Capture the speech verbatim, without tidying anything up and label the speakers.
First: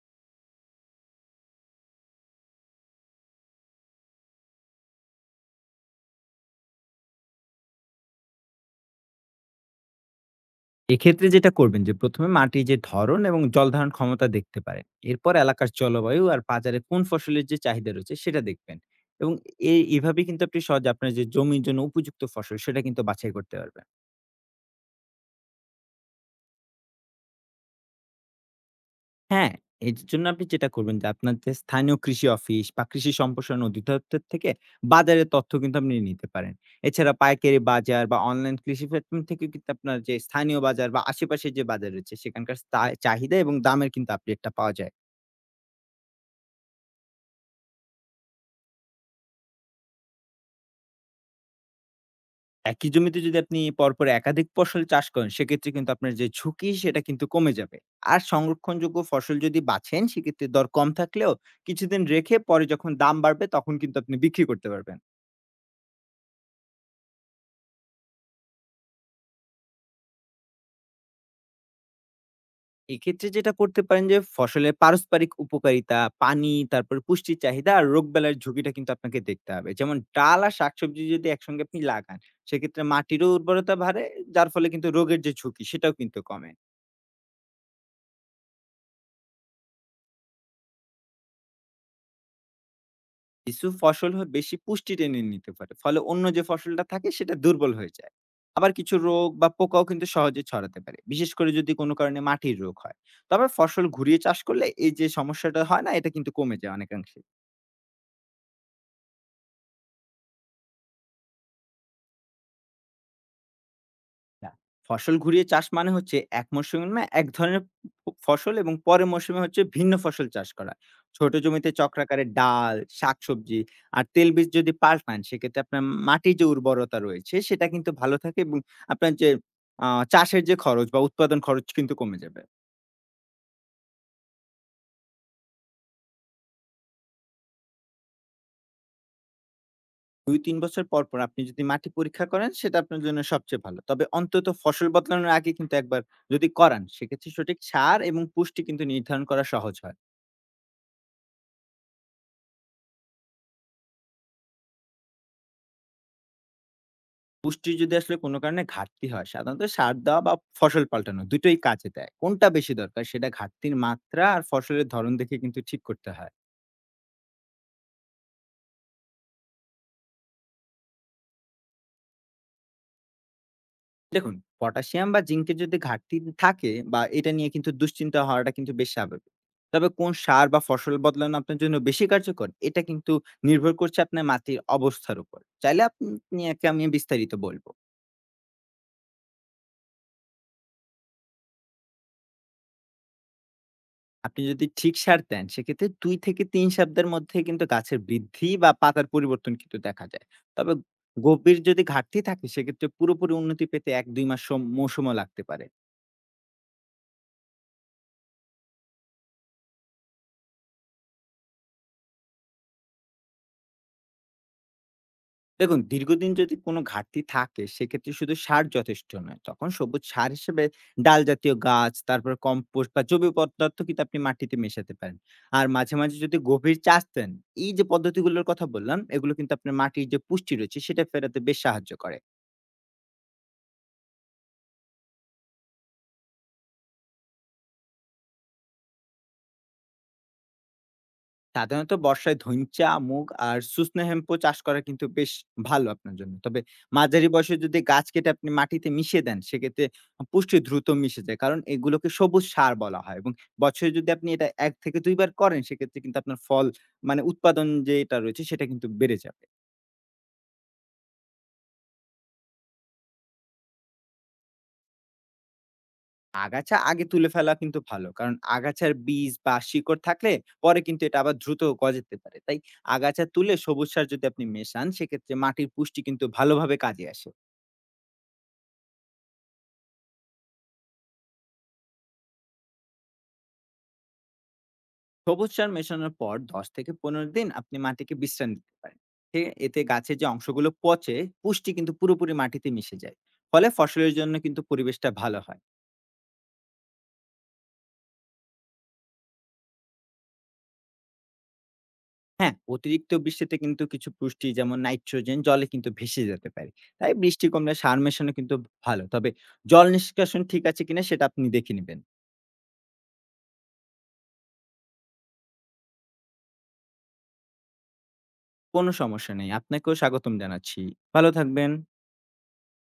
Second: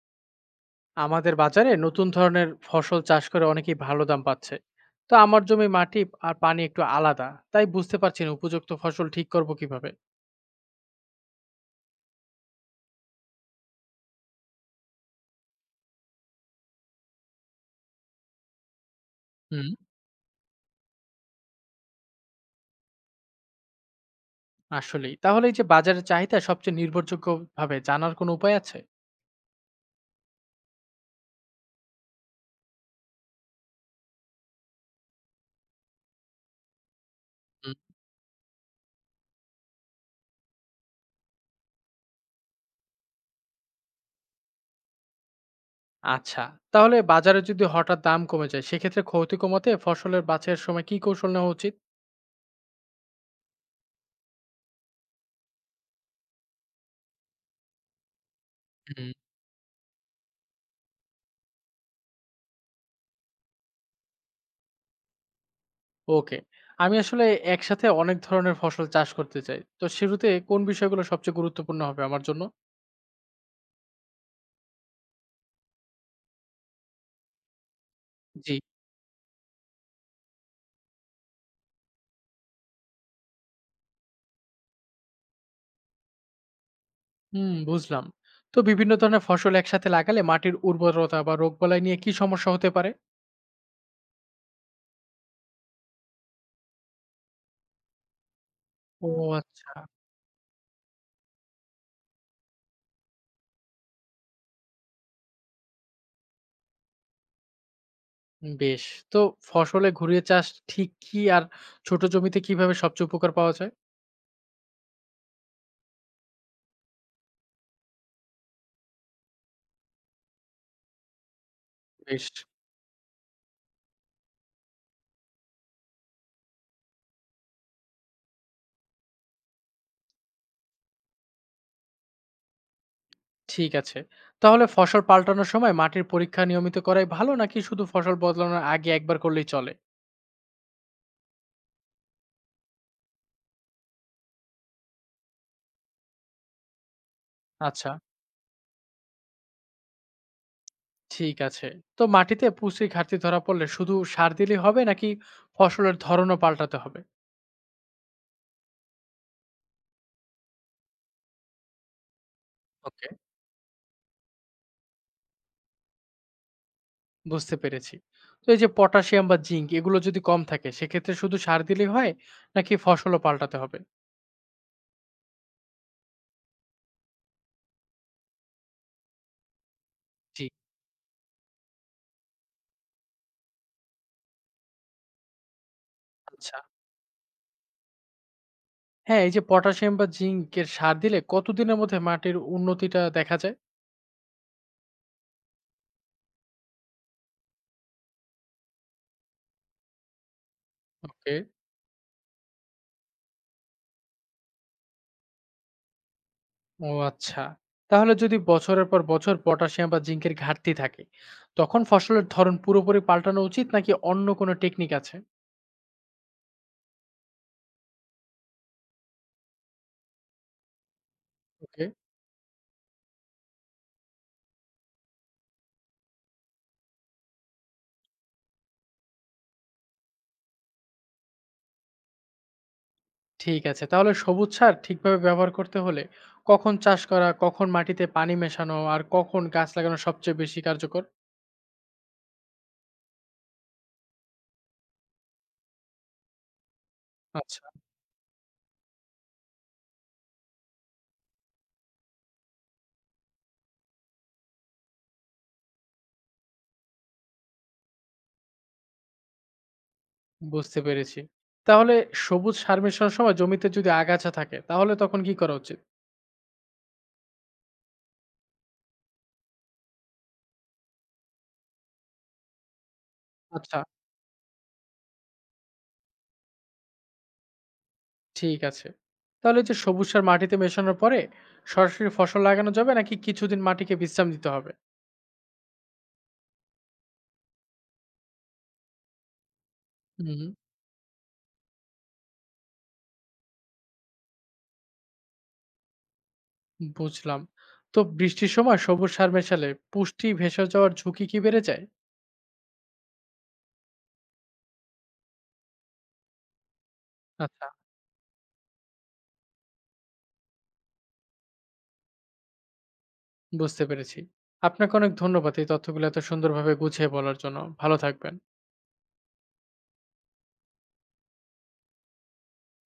Speaker 1: আমাদের বাজারে নতুন ধরনের ফসল চাষ করে অনেকেই ভালো দাম পাচ্ছে। তো আমার জমি, মাটি আর পানি একটু আলাদা, তাই বুঝতে পারছি না উপযুক্ত ফসল ঠিক করব কিভাবে।
Speaker 2: এক্ষেত্রে যেটা করবেন যে প্রথমে মাটির যে ধরন এবং জল ধারণ ক্ষমতা দেখতে পারেন। এরপর এলাকার জলবায়ু আর বাজারে কোন ফসলের যে চাহিদা রয়েছে সেটা দেখবেন এবং
Speaker 1: হুম।
Speaker 2: এই এইভাবে কিন্তু আপনি সহজ আপনার যে জমির জন্য উপযুক্ত ফসল সেটা কিন্তু বাছাই করতে পারবেন।
Speaker 1: আসলেই? তাহলে এই যে বাজারের চাহিদা সবচেয়ে নির্ভরযোগ্য ভাবে জানার কোনো উপায় আছে?
Speaker 2: হ্যাঁ, এর জন্য আপনি যেটা করবেন যে আপনার যে স্থানীয় কৃষি অফিস বা কৃষি সম্প্রসারণ অধিদপ্তর থেকে বাজারের তথ্য কিন্তু আপনি নিতে পারেন। এছাড়া পাইকারি
Speaker 1: হুম।
Speaker 2: বাজার বা অনলাইন কৃষি প্ল্যাটফর্ম থেকে কিন্তু আপনার যে স্থানীয় বাজার বা আশেপাশের যে বাজার রয়েছে সেখানকার স্তা- চাহিদা এবং দামের কিন্তু আপডেটটা পাওয়া যায়।
Speaker 1: আচ্ছা, তাহলে বাজারে যদি হঠাৎ দাম কমে যায় সেক্ষেত্রে ক্ষতি কমাতে ফসলের বাছাইয়ের সময় কি কৌশল নেওয়া উচিত?
Speaker 2: একই জমিতে যদি আপনি পরপর একাধিক ফসল চাষ করেন, সেক্ষেত্রে কিন্তু আপনার যে ঝুঁকি সেটা কিন্তু কমে যাবে। আর সংরক্ষণযোগ্য
Speaker 1: হুম।
Speaker 2: ফসল যদি বাছেন, সেক্ষেত্রে দর কম থাকলেও কিছুদিন রেখে পরে যখন দাম বাড়বে, তখন কিন্তু আপনি বিক্রি করতে পারবেন।
Speaker 1: ওকে। আমি আসলে একসাথে অনেক ধরনের ফসল চাষ করতে চাই, তো শুরুতে কোন বিষয়গুলো সবচেয়ে গুরুত্বপূর্ণ হবে আমার জন্য?
Speaker 2: এক্ষেত্রে যেটা করতে পারেন যে ফসলের পারস্পরিক উপকারিতা, পানি, তারপর পুষ্টির চাহিদা আর রোগবালাইয়ের
Speaker 1: জি।
Speaker 2: ঝুঁকিটা কিন্তু আপনাকে দেখতে হবে। যেমন ডাল আর শাকসবজি যদি একসঙ্গে আপনি লাগান, সেক্ষেত্রে মাটিরও উর্বরতা বাড়ে, যার ফলে কিন্তু রোগের যে ঝুঁকি সেটাও কিন্তু কমে।
Speaker 1: হুম, বুঝলাম। তো বিভিন্ন ধরনের ফসল একসাথে লাগালে মাটির উর্বরতা বা রোগবালাই নিয়ে কি সমস্যা হতে পারে?
Speaker 2: কিছু ফসল হ বেশি পুষ্টি টেনে নিতে পারে। ফলে অন্য যে ফসলটা থাকে সেটা দুর্বল হয়ে যায়। আবার কিছু
Speaker 1: ও,
Speaker 2: রোগ বা
Speaker 1: আচ্ছা।
Speaker 2: পোকাও কিন্তু সহজে ছড়াতে পারে, বিশেষ করে যদি কোনো কারণে মাটির রোগ হয়। তবে ফসল ঘুরিয়ে চাষ করলে এই যে সমস্যাটা হয়, না এটা কিন্তু কমে যায় অনেকাংশে।
Speaker 1: বেশ। তো ফসলে ঘুরিয়ে চাষ ঠিক কি, আর ছোট জমিতে কিভাবে সবচেয়ে উপকার পাওয়া যায়?
Speaker 2: না, ফসল ঘুরিয়ে চাষ মানে হচ্ছে এক মরশুমে এক ধরনের ফ ফসল এবং পরের মরশুমে হচ্ছে ভিন্ন ফসল চাষ করা। ছোট জমিতে চক্রাকারে
Speaker 1: বেশ।
Speaker 2: ডাল, শাকসবজি আর তেলবীজ যদি পাল্টান সেক্ষেত্রে আপনার মাটির যে উর্বরতা রয়েছে সেটা কিন্তু ভালো থাকে এবং আপনার যে আ চাষের যে খরচ বা উৎপাদন খরচ কিন্তু কমে যাবে।
Speaker 1: ঠিক আছে, তাহলে ফসল পাল্টানোর সময় মাটির পরীক্ষা নিয়মিত করাই ভালো নাকি শুধু ফসল বদলানোর আগে একবার করলেই চলে?
Speaker 2: দুই থেকে তিন বছর পর, পর আপনি যদি মাটি পরীক্ষা করেন সেটা আপনার জন্য সবচেয়ে ভালো। তবে অন্তত ফসল বদলানোর আগে কিন্তু একবার যদি করান সেক্ষেত্রে সঠিক
Speaker 1: আচ্ছা,
Speaker 2: সার এবং পুষ্টি কিন্তু নির্ধারণ করা সহজ হয়।
Speaker 1: ঠিক আছে। তো মাটিতে পুষ্টির ঘাটতি ধরা পড়লে শুধু সার দিলেই হবে নাকি ফসলের ধরনও পাল্টাতে হবে?
Speaker 2: পুষ্টির যদি আসলে কোনো কারণে ঘাটতি হয়, সাধারণত সার দেওয়া বা ফসল পাল্টানো দুই টোই কাজে দেয়। কোনটা বেশি দরকার
Speaker 1: ওকে,
Speaker 2: সেটা ঘাটতির মাত্রা আর ফসলের ধরন দেখে কিন্তু ঠিক করতে হয়।
Speaker 1: বুঝতে পেরেছি। তো এই যে পটাশিয়াম বা জিঙ্ক এগুলো যদি কম থাকে সেক্ষেত্রে শুধু সার দিলেই হয় নাকি ফসলও পাল্টাতে হবে?
Speaker 2: দেখুন, পটাশিয়াম বা জিংকের যদি ঘাটতি থাকে বা এটা নিয়ে কিন্তু দুশ্চিন্তা হওয়াটা কিন্তু বেশ স্বাভাবিক। তবে কোন
Speaker 1: জি।
Speaker 2: সার বা ফসল বদলানো আপনার জন্য বেশি কার্যকর, এটা কিন্তু নির্ভর করছে আপনার মাটির অবস্থার উপর। চাইলে আপনি
Speaker 1: আচ্ছা।
Speaker 2: একে আমি বিস্তারিত বলব।
Speaker 1: হ্যাঁ, এই যে পটাশিয়াম বা জিঙ্কের সার দিলে কতদিনের মধ্যে মাটির উন্নতিটা দেখা যায়?
Speaker 2: আপনি যদি ঠিক সার দেন সেক্ষেত্রে দুই থেকে তিন সপ্তাহের মধ্যে কিন্তু গাছের বৃদ্ধি বা পাতার পরিবর্তন কিন্তু দেখা যায়। তবে
Speaker 1: ওকে।
Speaker 2: গভীর যদি ঘাটতি থাকে সেক্ষেত্রে পুরোপুরি উন্নতি পেতে এক থেকে দুই মাস সম মৌসমও লাগতে পারে।
Speaker 1: ও, আচ্ছা। তাহলে যদি বছরের পর বছর পটাশিয়াম বা জিঙ্কের ঘাটতি থাকে, তখন ফসলের ধরন পুরোপুরি পাল্টানো উচিত নাকি অন্য কোনো টেকনিক আছে?
Speaker 2: দেখুন, দীর্ঘদিন যদি কোনো ঘাটতি থাকে সেক্ষেত্রে শুধু সার যথেষ্ট নয়। তখন সবুজ সার হিসেবে ডাল জাতীয়
Speaker 1: ওকে।
Speaker 2: গাছ, তারপরে কম্পোস্ট বা জৈব পদার্থ কিন্তু আপনি মাটিতে মেশাতে পারেন। আর মাঝে, মাঝে যদি গভীর চাষ দেন, এই যে পদ্ধতিগুলোর কথা বললাম এগুলো কিন্তু আপনার মাটির যে পুষ্টি রয়েছে সেটা ফেরাতে বেশ সাহায্য করে।
Speaker 1: ঠিক আছে। তাহলে সবুজ সার ঠিকভাবে ব্যবহার করতে হলে কখন চাষ করা, কখন মাটিতে পানি মেশানো আর কখন গাছ লাগানো সবচেয়ে বেশি কার্যকর?
Speaker 2: সাধারণত বর্ষায় ধইঞ্চা, মুগ আর সুসনেহেম্পো চাষ করা কিন্তু বেশ ভালো আপনার জন্য। তবে মাঝারি বয়সে
Speaker 1: আচ্ছা,
Speaker 2: যদি গাছ কেটে আপনি মাটিতে মিশিয়ে দেন, সেক্ষেত্রে পুষ্টি দ্রুত মিশে যায়। কারণ এগুলোকে সবুজ সার বলা হয়। এবং বছরে যদি আপনি এটা এক থেকে দুই বার করেন, সেক্ষেত্রে কিন্তু আপনার ফল মানে উৎপাদন যেটা রয়েছে, সেটা কিন্তু বেড়ে যাবে।
Speaker 1: বুঝতে পেরেছি। তাহলে সবুজ সার মেশানোর সময় জমিতে যদি আগাছা থাকে তাহলে তখন কি করা উচিত?
Speaker 2: আগাছা আগে তুলে ফেলা কিন্তু ভালো। কারণ আগাছার বীজ বা শিকড় থাকলে পরে কিন্তু এটা আবার দ্রুত গজাতে পারে। তাই আগাছা তুলে
Speaker 1: আচ্ছা,
Speaker 2: সবুজ সার যদি আপনি মেশান, সেক্ষেত্রে মাটির পুষ্টি কিন্তু ভালোভাবে কাজে আসে।
Speaker 1: ঠিক আছে। তাহলে এই যে সবুজ সার মাটিতে মেশানোর পরে সরাসরি ফসল লাগানো যাবে নাকি কিছুদিন মাটিকে বিশ্রাম দিতে হবে?
Speaker 2: সবুজ সার মেশানোর পর দশ থেকে পনেরো দিন আপনি মাটিকে বিশ্রাম দিতে পারেন। এ এতে গাছের যে
Speaker 1: হুম,
Speaker 2: অংশগুলো পচে, পুষ্টি কিন্তু পুরোপুরি মাটিতে মিশে যায়। ফলে ফসলের জন্য কিন্তু পরিবেশটা ভালো হয়।
Speaker 1: বুঝলাম। তো বৃষ্টির সময় সবুজ সার মেশালে পুষ্টি ভেসে যাওয়ার ঝুঁকি কি বেড়ে যায়?
Speaker 2: হ্যাঁ, অতিরিক্ত বৃষ্টিতে কিন্তু কিছু পুষ্টি যেমন নাইট্রোজেন জলে কিন্তু ভেসে যেতে পারে। তাই বৃষ্টি
Speaker 1: আচ্ছা।
Speaker 2: কমলে সার মেশানো কিন্তু ভালো। তবে জল নিষ্কাশন ঠিক আছে কিনা সেটা আপনি দেখে নেবেন।
Speaker 1: বুঝতে পেরেছি। আপনাকে অনেক ধন্যবাদ এই তথ্যগুলো এত সুন্দরভাবে গুছিয়ে বলার জন্য। ভালো থাকবেন।
Speaker 2: কোনো সমস্যা নেই। আপনাকেও স্বাগতম জানাচ্ছি। ভালো থাকবেন।